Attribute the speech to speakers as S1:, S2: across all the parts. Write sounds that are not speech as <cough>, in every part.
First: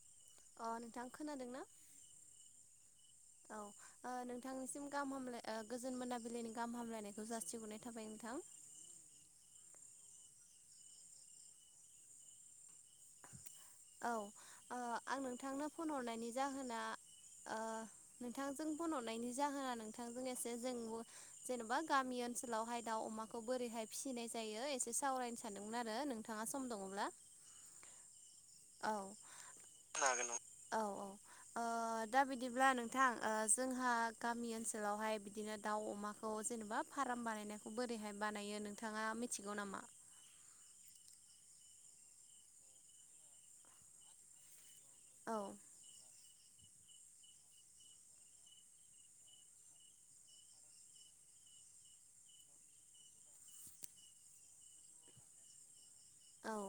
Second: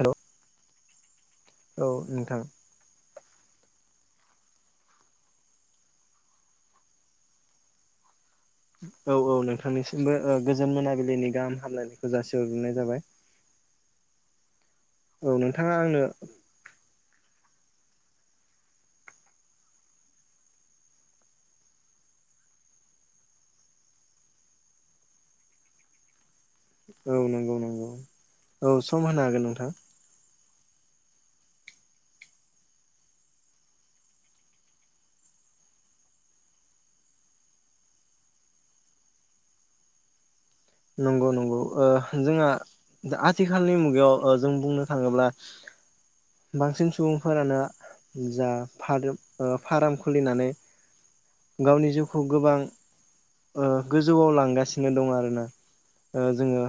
S1: हेल'
S2: अ नोंथां खोनादोंना
S1: औ नोंथां
S2: औ ओ ओ नोंथांनिसिम गाहाम हामलाय ओ गोजोन मोनाबिलिनि गाहाम हामलायनायखौ जासिहरनाय थाबाय नोंथां
S1: औ औ नोंथांनिसिमबो ओ गोजोन मोनाबिलिनि गाहाम हामलायनायखौ जासिहरग्रोननाय जाबाय
S2: औ ओ आं
S1: औ
S2: नोंथांनो
S1: नोंथाङा
S2: फन
S1: आंनो
S2: हरनायनि जाहोना ओ नोंथांजों फन हरनायनि जाहोना नोंथांजों एसे जों जेन'बा गामि ओनसोलावहाय दाउ अमाखौ बोरैहाय फिसिनाय जायो एसे सावरायनो सानदोंमोन आरो नोंथाङा सम दङब्ला
S1: औ नंगौ नंगौ औ सम होनो हागोन नोंथां
S2: होनो हागोन नामा? औ औ ओ दा बिदिब्ला नोंथां ओ जोंहा गामि ओनसोलावहाय बिदिनो दाउ अमाखौ जेनेबा फा- फ्राम बानायनायखौ बोरैहाय बानायो नोंथाङा मिथिगौ नामा
S1: नंगौ नंगौ ओ जोंहा आथिखालनि मुगायाव ओ जों बुंनो थाङोब्ला
S2: औ
S1: बांसिन सुबुंफोरानो जा फारो ओ फाराम खुलिनानै गावनि जिउखौ गोबां ओ गोजौआव लांगासिनो दं आरोना ओ
S2: औ
S1: जोङो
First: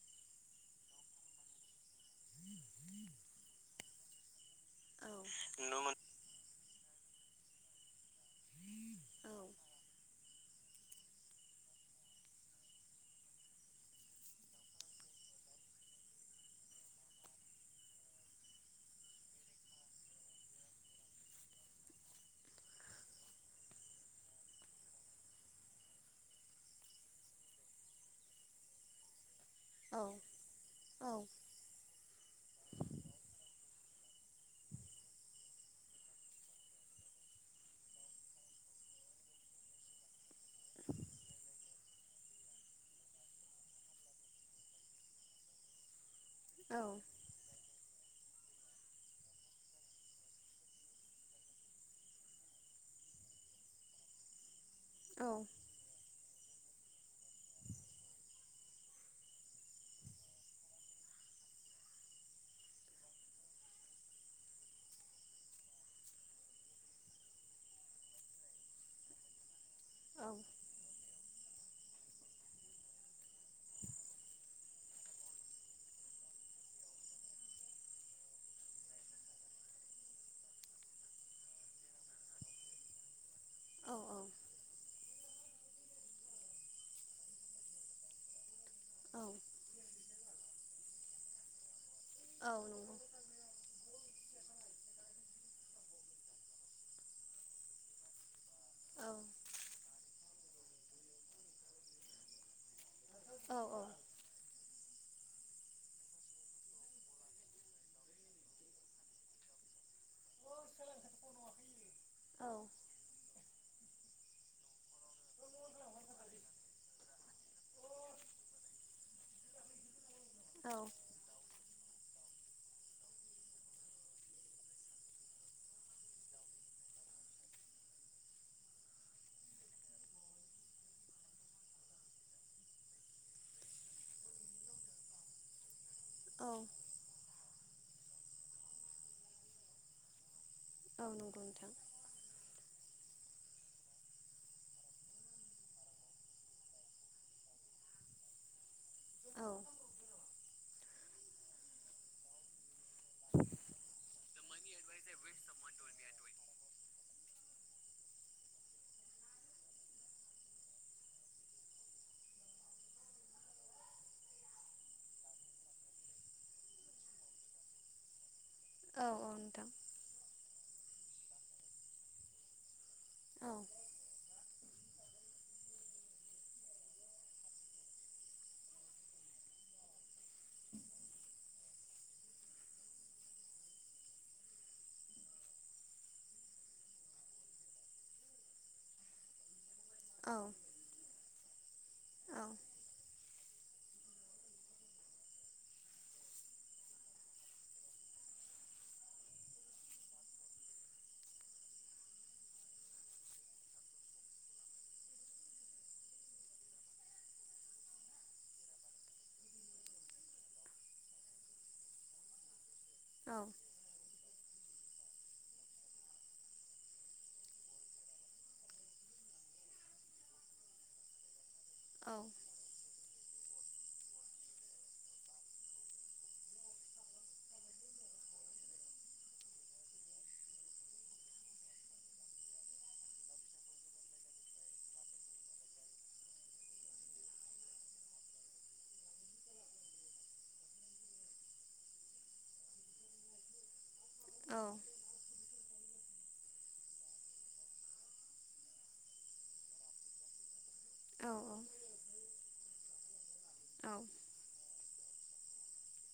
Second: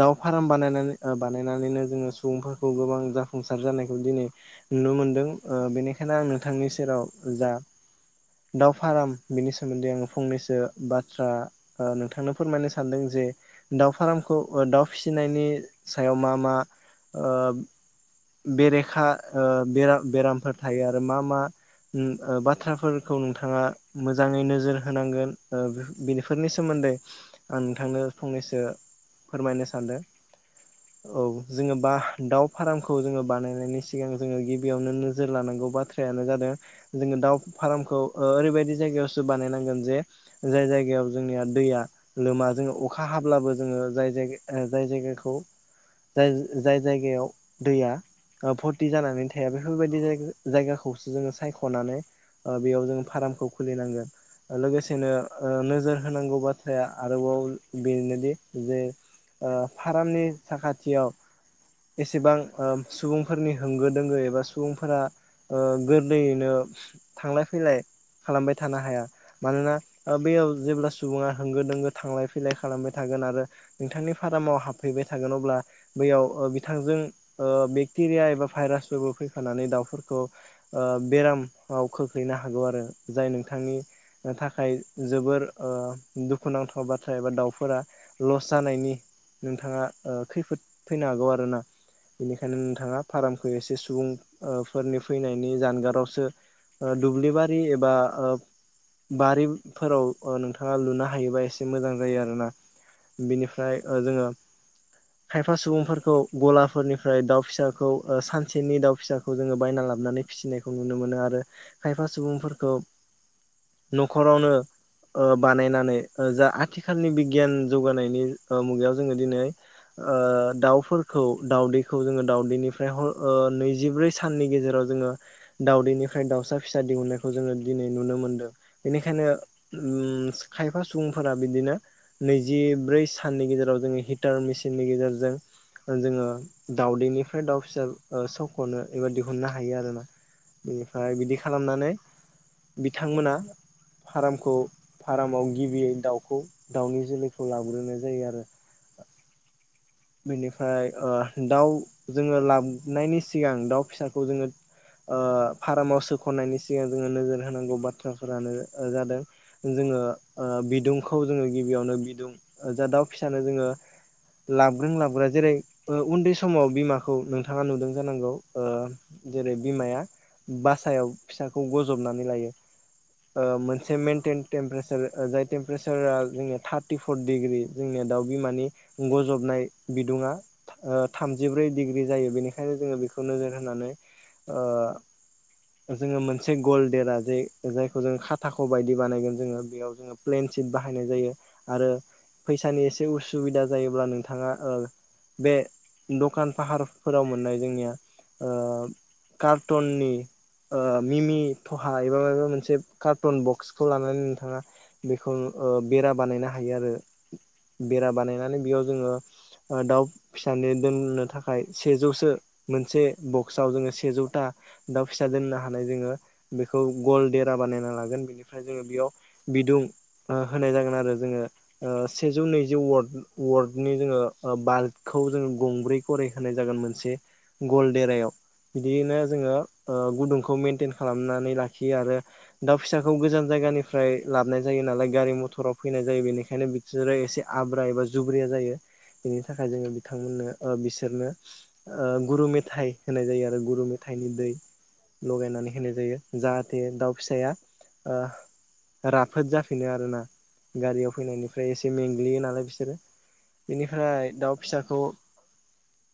S1: दाउ फाराम बानायनानै ओ बानायनानैनो जोङो सुबुंफोरखौ गोबां जाफुंसार जानायखौ दिनै नुनो
S2: औ
S1: मोनदों ओ
S2: नुनो मोन
S1: बेनिखायनो आं नोंथांनि सेराव जा दाव फाराम
S2: औ
S1: बिनि सोमोन्दै आङो फंनैसो बाथ्रा ओ नोंथांनो फोरमायनो सानदों जे दाउ फाराम खौ ओ दाउ फिसिनायनि सायाव मा मा ओ बेरेखा ओ बेराम बेरामफोर थायो आरो मा मा उम ओ बाथ्राफोरखौ नोंथाङा मोजाङै नोजोर होनांगोन ओ बेफोरनि सोमोन्दै दै आं नोंथांनो फंनैसो फोरमायनो
S2: औ
S1: सानदों औ जोङो बा दाउ फाराम खौ जोङो बानायनायनि सि- सिगां जोङो गिबियावनो नोजोर लानांगौ बाथ्रायानो जादों जोङो दाउ फारामखौ ओ ओरैबायदि जायगा जायगायावसो बानायनांगोन जे जाय जायगायाव जोंनिया दैया लोमा जोङो अखा हाब्लाबो जोङो जाय जायगा ओ जाय जायगाखौ जाय
S2: औ
S1: जाय जायगायाव दैया ओ भरति जानानै थाया बेफोरबायदि जायगाखौसो जोङो सायख'नानै ओ बेयाव जों फारामखौ खुलिनांगोन ओ लोगोसेनो
S2: औ औ
S1: ओ नोजोर होनांगौ बाथ्राया आरोबाव बेनोदि जे ओ फारामनि साखाथियाव एसेबां ओ सुबुंफोरनि होंगो दोंगो एबा सुबुंफोरा ओ गोरलैयैनो थांलाय फैलाय खालामबाय थानो हाया मानोना
S2: औ
S1: बेयाव जेब्ला सुबुङा होंगो दोंगो थांलाय फैलाय खालामबाय थागोन आरो नोंथांनि फार्माव हाबफैबाय थागोन अब्ला बैयाव बिथांजों बेक्टेरिया एबा भाइरासफोरबो फैफानानै दाउफोरखौ बेराम खोख्लैनो हागौ आरो जाय नोंथांनि
S2: नंगौ
S1: थाखाय जोबोर दुखुनांथाव बाथ्रा एबा दाउफोरा लस जानायनि
S2: औ
S1: नोंथाङा खैफोद फैनो हागौ आरो ना बेनिखायनो नोंथाङा
S2: औ औ
S1: फार्मखौ एसे सुबुं फोरनि फैनायनि जानगारावसो दुब्लिबारि एबा बारिफोराव नोंथाङा लुनो हायोबा एसे मोजां जायो आरोना बिनिफ्राय जोङो खायफा सुबुंफोरखौ गलाफोरनिफ्राय दाउ फिसाखौ सानसेनि दाउ फिसाखौ जोङो बायना लाबोनानै फिसिनायखौ नुनो मोनो आरो खायफा सुबुंफोरखौ
S2: औ
S1: न'खरावनो बानायनानै जा आथिखालनि बिगियान जौगानायनि मुगायाव जोङो दिनै दाउफोर दाउदैखौ जोङो दाउदैनिफ्राय हर नैजिब्रै साननि गेजेराव जोङो दाउदैनिफ्राय दाउ दाउसा फिसा दिहुननायखौ जोङो दिनै नुनो मोनदों बेनिखायनो खायफा सुबुंफोरा बिदिनो नैजिब्रै साननि गेजेराव जोङो हिटार मेसिननि गेजेरजों जोङो दाउदैनिफ्राय दाउ फिसा सौख'नो एबा दिहुननो हायो आरोना
S2: औ
S1: बिनिफ्राय बिदि
S2: नंगौ नोंथां
S1: खालामनानै बिथांमोना फार्मखौ फारामाव गिबियै दाउखौ दाउनि जोलैखौ लाग्रोनाय जायो आरो
S2: औ
S1: बेनिफ्राय दाउ जोङो लाबनायनि सिगां दाउ फिसाखौ जोङो फार्माव सोख'नायनि सिगां जोङो नोजोर होनांगौ बाथ्राफोरानो जादों जों बिदुंखौ जोंङो गिबियावनो बिदुं दाउ फिसाखो जोंङो लाब लाबदों जेरै उन्दै समाव बिमाखौ नोंथाङा नुदों जानांगौ
S2: औ औ
S1: जेरै
S2: नोंथां
S1: बिमाया बासायाव फिसाखौ बजबनानै लायो
S2: औ
S1: मोनसे मेनटेन टेमपारेसार जाय टेमपारेसारा जोंनि थार्टिफर डिग्रि जोंनिया दाउ बिमानि गजबनाय बिदुुंङा थामजिब्रै डिग्रि जायो बेनिखायनो जोङो बेखौ नोजोर होनानै ओ जोङो मोनसे गलदेरा जे जायखौ जो खाथाख' बायदि बानायगोन जोङो बेयाव जोङो
S2: औ
S1: प्लेन सिट बाहायनाय जायो आरो फैसानि एसे उसुबिदा जायोब्ला नोंथाङा बे दखान फाहारफोराव मोननाय जोंनिया कार्टुननि मिमि थहा एबा माबा मोनसे कार्टन बक्सखौ लानानै नोंथाङा बेखौ बेरा बानायनो हायो आरो बेरा बानायनानै बेयाव जोङो दाउ फिसानि दोननो थाखाय सेजौसो मोनसे
S2: औ
S1: बक्सआव जोङो सेजौथा दाउ फिसा दोननो हानाय जोङो बेखौ गल देरा बानायना लागोन बेनिफ्राय जोङो बेयाव बिदुं होनाय जागोन आरो जोङो सेजौ नैजि वार्ड वार्डनि जोङो बालबखौ जोङो गंब्रै खरै होनाय जागोन मोनसे गलदेरायाव बिदिैनो जोङो गुदुंखौ मेनटेन खालामनानै लाखियो आरो दाउ फिसाखौ गोजान जायग जायगानिफ्राय लाबोनाय जायो नालाय गारि मथराव फैनाय जायो बेनिखायनो बिसोरो एसे आब्रा एबा जुब्रिया जायो बेनि थाखाय जोङो बिथांमोननो बिसोरनो गुरु मेथाइ होनाय जायो आरो गुरु मेथाइ हिाथाइनि दै लगायनानै होनाय जायो जाहाथे दाउ फिसाया राफोद जाफिनो आरोोना गारियाव फैनायनिफ्राय एसे मेंग्लियो नालाय बिसोरो बेनिफ्राय दाउ फिसाखौ
S2: <unintelligible>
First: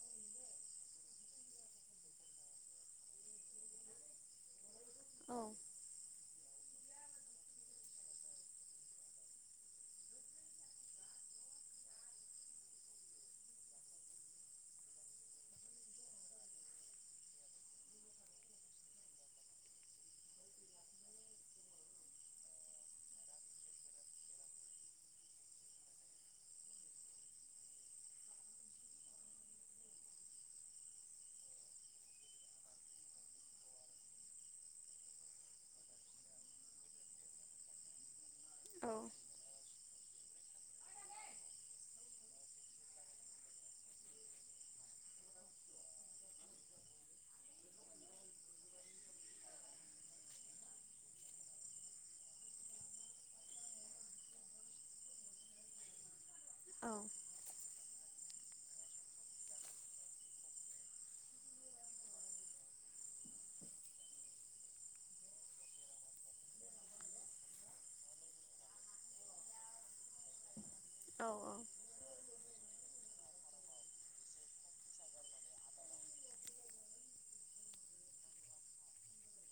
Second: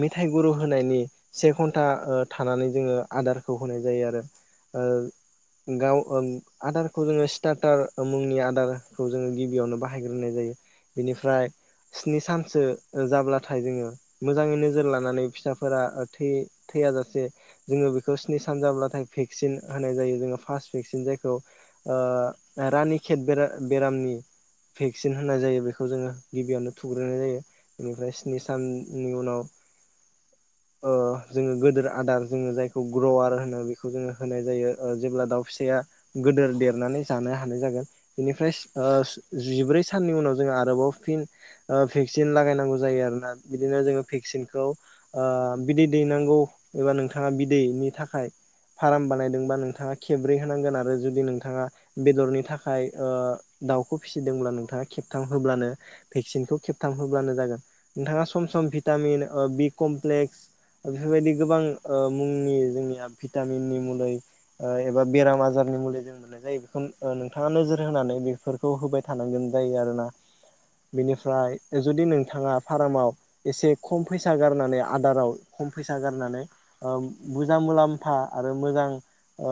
S1: मेथायाइ गुरु होनायनि से घन्टा थानानै जोङो आदारखौ होनाय जायो जायो आरो आदारखौ जोङो स्टार्टार मुंनि आदारखौ जोङो गिबियावनो बाहायग्रोनाय जायो बिनिफ्राय स्नि सानसो जाब्लाथाय जोङो मोजाङै नोजोर लानानै फिसाफोरा थै जासे जोङो बेखौ स्नि सान जाब्लाथाय भेक्सिन होनाय जायो जोङो फार्स्ट भेक्सिन जायखौ ओ रानि खेत बेरामनि भेक्सिन होननाय जायो बेखौ खौ जोङो गिबियावनो थुग्रोनाय जायो बेनिफ्राय स्नि साननि उनाव
S2: <inaudible>
S1: ओ जोङो गोदोर आदार जोङो जायखौ ग्रवार होनो बेखौ जोङो होनाय जायो जेब्ला दाउ फिसाया गोदोर देरनानै जानो हानाय जागोन
S2: औ
S1: बेनिफ्राय जिब्रै साननि उनाव आरोबाव फिन भेकसिन लागायनांगौ जायो आरोना बिदिनो जोङो भेकसिनखौ ओ ओ बिदै दैेनांगौ एबा नोंथाङा बिदैनि थाखाय ओ फार्म बानायदोंबा नोंथाङा खेबब्रै होनांगोन आरो जुदि नोंथाङा बेदरनि थाखाय ओ दाउखौ फिसिदोंब्ला नोंथाङा खेबथाम होब्लानो भेक्सिनखौ
S2: औ
S1: खेबथाम होब्लानो जागोन। नोंथाङा सम सम भिटामिन ओ बि कमप्लेक्स बेफोरबायदि गोबां मुंनि जोंनिया भिटामिननि मुलै एबा बेराम आजार नि मुलि जों मोननाय जायो बेखौ नोंथाङा नोजोर होनानै बेफोरखौ होबाय थानांगोन जायो आरोना
S2: औ
S1: बिनिफ्राय जुदि नों थाङा फार्माव एसे खम फैसा गारनानै आदाराव खम फैसा गारनानै ओ बुरजा मुलाम्फा आरो मोजां ओ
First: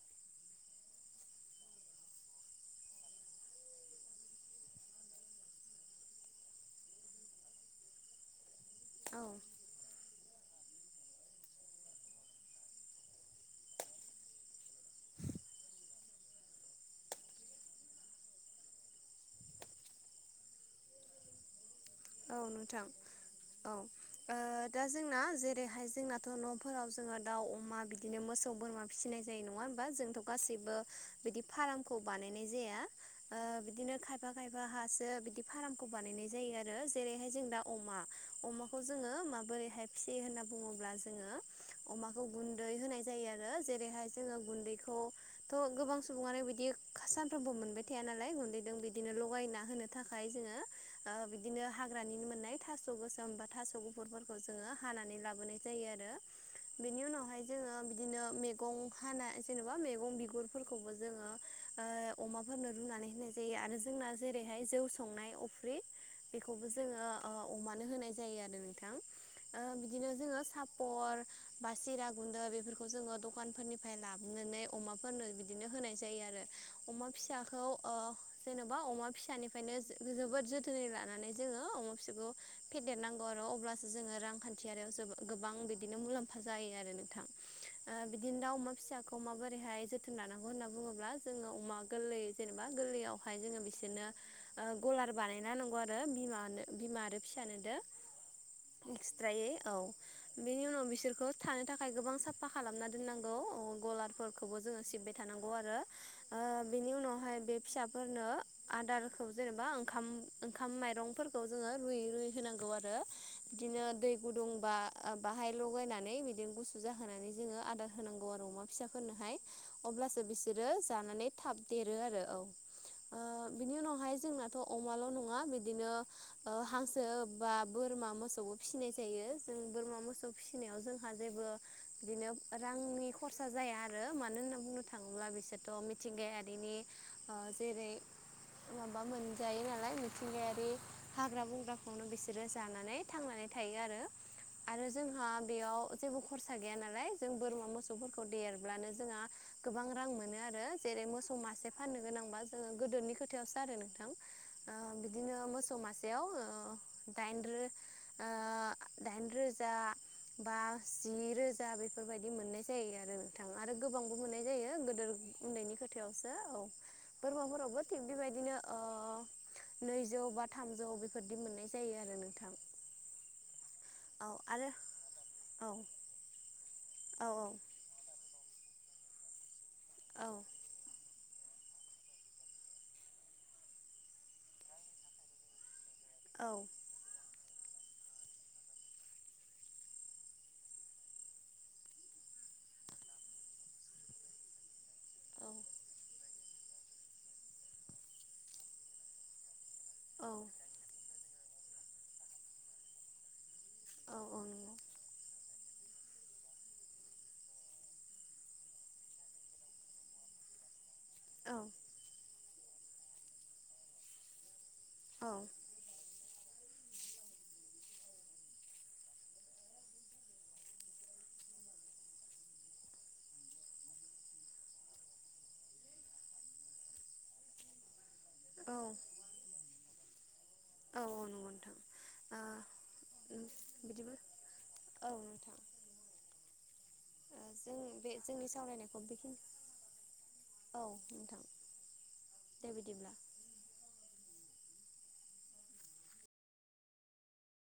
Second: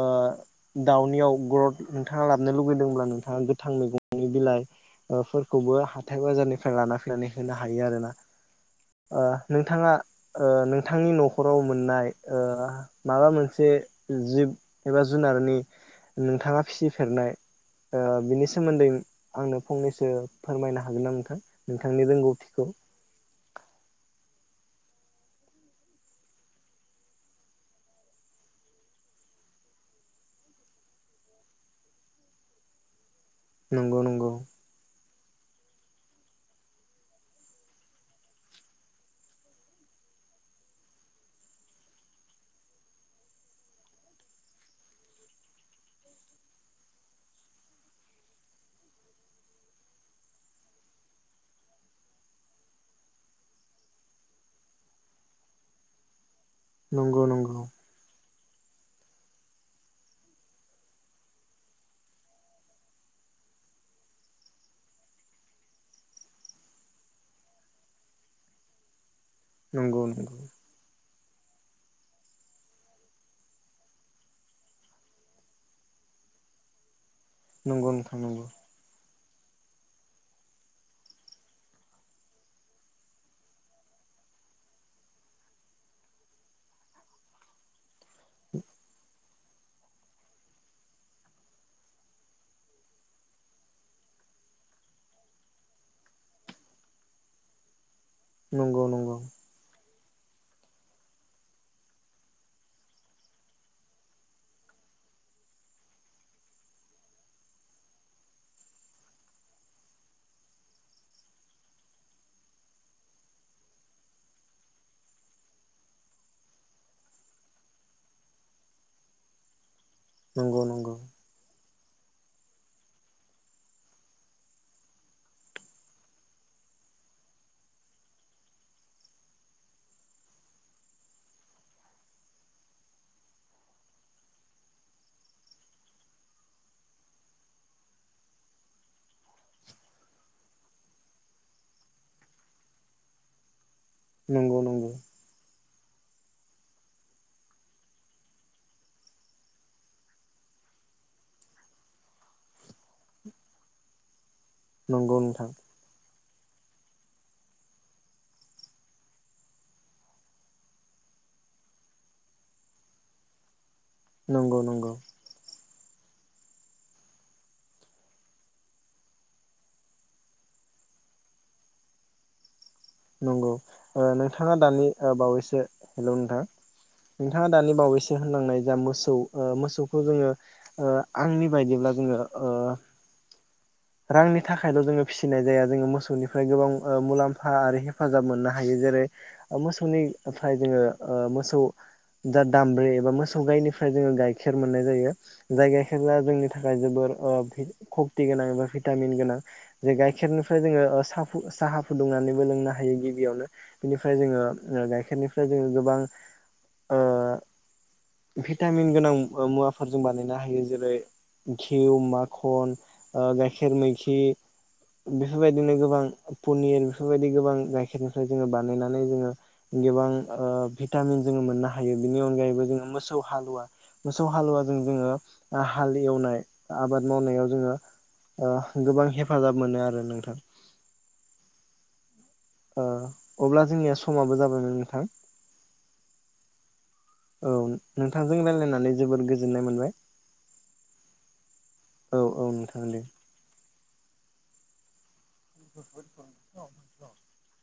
S1: दाउनियाव ग्रथ नोंथाङा लाबनो लुुबैदोंब्ला नोंथाङा गोथां मैगं बिलाइफोरखौबो हाथाय बाजारनिफ्राय लाना फैनानै होनो हायो आरोना
S2: औ
S1: ओ नोंथाङा ओ नोंथांनि न'खराव मोननाय ओ माबा मोनसे जिब एबा जुनार फोरनि नोंथाङा फिसिफेरनाय ओ बिनि सोमोन्दै आंनो फंनैसो फोरमायनो हागोन ना नोंथां नोंथांनि
S2: औ
S1: रोंगौथिखौ
S2: नोंथां औ ओ दा जोंना जेरैहाय जोंनाथ' न'फोराव जोङो दाउ अमा बिदिनो मोसौ बोरमा फिसिनाय जायो नङा होम जोंथ' गासिबो बिदि फार्मखौ बानायनाय जाया। ओ बिदिनो
S1: नंगौ
S2: खायफा
S1: नंगौ
S2: खायफा हासो बिदि फार्मखौ बानायनाय जायो आरो आरो जेरैहाय जों दा अमा अमाखौ जोङो माबोरैहाय फिसियो होनना बुङोब्ला जोङो अमाखौ गुन्दै होनाय जायो आरो जेरैहाय जोङो गुन्दैखौ थ' गोबां सुबुङानो बिदि सानफ्रोमबो मोनबाय थाया नालाय गुन्दैजों बिदिनो लगायना होनो थाखाय जोङो ओ बिदिनो हाग्रानि मोननाय थास' गोसोम बा थास' गुफुरफोरखौ जोङो हानानै लाबोनाय जायो आरो बेनि
S1: नंगौ
S2: उनावहाय
S1: नंगौ
S2: जोङो बिदिनो मे गं हानाय जेन'बा मैगं बिगुरफोरखौबो जोङो अमाफोरनो रुनानै होनाय जायो आरो जोंना जेरैहाय जौ संनाय अफ्रि बेखौबो जोङो अमानो होनाय जायो आरो नोंथां ओ
S1: नंगौ
S2: बिदिनो जोङो सापर बा सिरा गुन्द्रा बेफोरखौ जोङो दखानफोरनिफ्राय लाबोनानै अमाफोरनो बिदिनो होनाय जायो आ रो अमा फिसाखौ
S1: नंगौ नोंथां
S2: जेन'बा अमा फिसानिफ्रायनो जोबोद जोथोनै ला नानै जोङो फिसाखौ फेदेरनांगौ आरो अब्लासो जोङो रांखान्थियारियाव जो गोबां बिदिनो मुलाम्फा जायो आरो नोंथां बिदिनो दा अमा फिसाखौ माबोरैहाय जोथोन लानांगौ होनना बुङोब्ला जोङो अमा गोरलै जेनेबा गोरलैयावहाय जोङो बिसोरनो गलार बानायना नांगौ आ रो बिमानो बिमा आरो फिसानोदो
S1: नंगौ नंगौ
S2: एक्सट्रायै औ बेनि उनाव बिसोरखौ थानो थाखाय गोबां साफा खालामना दोननांगौ ओ गलारफोरखौबो जोङो सि बाय थानांगौ आरो ओ बेनि उनावहाय बे फिसाफोरनो आदारखौ जेनबा ओंखा म। ओंखाम माइरं फोरखौ जोङो रुयै रुयै होनांगौ आरो बिदिनो दै गुदुंबा बाहाय लगायनानै बिदिनो गुसु जाहोनानै जोङो आदार होनांगौ आरो अमा फिसाफोरनोहाय अब्लासो
S1: नंगौ नंगौ
S2: बिसोरो जानानै थाब देरो आरो औ ओ बिनि उनावहाय जोंनाथ' अमाल' नङा बिदिनो हांसो बा बोरमा मोसौखौ फिसिनाय जायो जों बोरमा मोसौ फिसिनायाव जोंहा जेबो बिदिनो रांनि खरसा जाया आरो मानो होनना बुंनो थाङोब्ला। बिसोरथ' मिथिंगायारिनि जेरै माबा मोनजायो नालाय। मिथिंगायारि हाग्रा बंग्राखौनो बिसोरो जानानै थांनानै थायो। थायो आरो
S1: नंगौ
S2: आरो जोंहा बेयाव जेबो खरसा गैया नालाय जों बोरमा मोसौफोरखौ देरब्लानो जोंहा गोबां रां मोनो आरो। जेरै मोसौ मासे फाननो गोनांबा जोङो गोदोनि खोथायावसो आरो नोंथां।
S1: नंगौ नोंथां।
S2: बेयाव दाइन रोजा बा जि रोजा बेफोरबायदि मोननाय जायो आरो नोंथा। आरो गोबांबो मोननाय
S1: नंगौ
S2: जायो
S1: नंगौ
S2: गोदोर उन्दैनि खोथा। थायावसो औ बोरमाफोरावबो थिग बेबायदिनो नैजौ बा थामजौ बेफोरदि मोननाय जायो आरो नोंथां।
S1: नंगौ
S2: औ
S1: नोंथाङा
S2: आरो
S1: दानि बावैसो
S2: औ
S1: हेलौ नोंथां
S2: औ
S1: नोंथाङा दानि बावैसो होनलांनाय जा मोसौ मोसौखौ
S2: औ
S1: जोङो आंनि बायदिब्ला जोङो रांनि थाखायल' जोङो फिसिनाय जाया जोङो
S2: औ
S1: मोसौनिफ्राय गोबां मुलाम्फा आरो हेफाजाब मोननो हायो। जेरै मोसौनिफ्राय जोङो मोसौ दा दामब्रि एबा मोसौ गायनिफ्राय जोङो गाइखेर मोननाय जायो। जाय गाइखेरा जोंनि थाखाय जोबोद हखथि गोनां भिटामिन गोनां जे गाखेरनि फ्राय
S2: औ
S1: जोंङो सा साहा फुदुंनानैबो लोंनो हायो गिबियावनो बिनिफ्राय
S2: औ नंगौ
S1: जोङो गाइखेरनिफ्राय जोङो गोबां ओ
S2: <unintelligible>
S1: भिटामिन गोनां मुवाफोरजों बानायनो हायो। जेरै
S2: औ
S1: घिउ माखन गाखेर मोखि
S2: औ
S1: बेफोरबायदिनो गोबां पनिर बेफोरबायदि गोबां गायखेर गाइखेरनिफ्राय जोङो बानायनानै जोङो गोबां भिटामिन जोङो मोननो हायो बिनि अनगायैबो जोङो मोसौ हालुवा मोसौ हालुवाजों जोङो हाल एवनाय आबाद मावनायाव जोङो गोबां हेफाजाब मोनो आरो नोंथां।
S2: औ औ नंगौ नोंथां। ओ
S1: अब्ला जोंनिया
S2: बिदिबो
S1: समाबो जाबायमोन नोंथां। औ
S2: जों बे
S1: नोंथांजों
S2: जोंनि
S1: रायज्लायनानै
S2: सावरायनायखौ
S1: जोबोर
S2: बेखिनि
S1: गोजोननाय मोनबाय
S2: औ नोंथां
S1: औ औ
S2: दे
S1: नोंथां
S2: बिदिब्ला
S1: <unintelligible>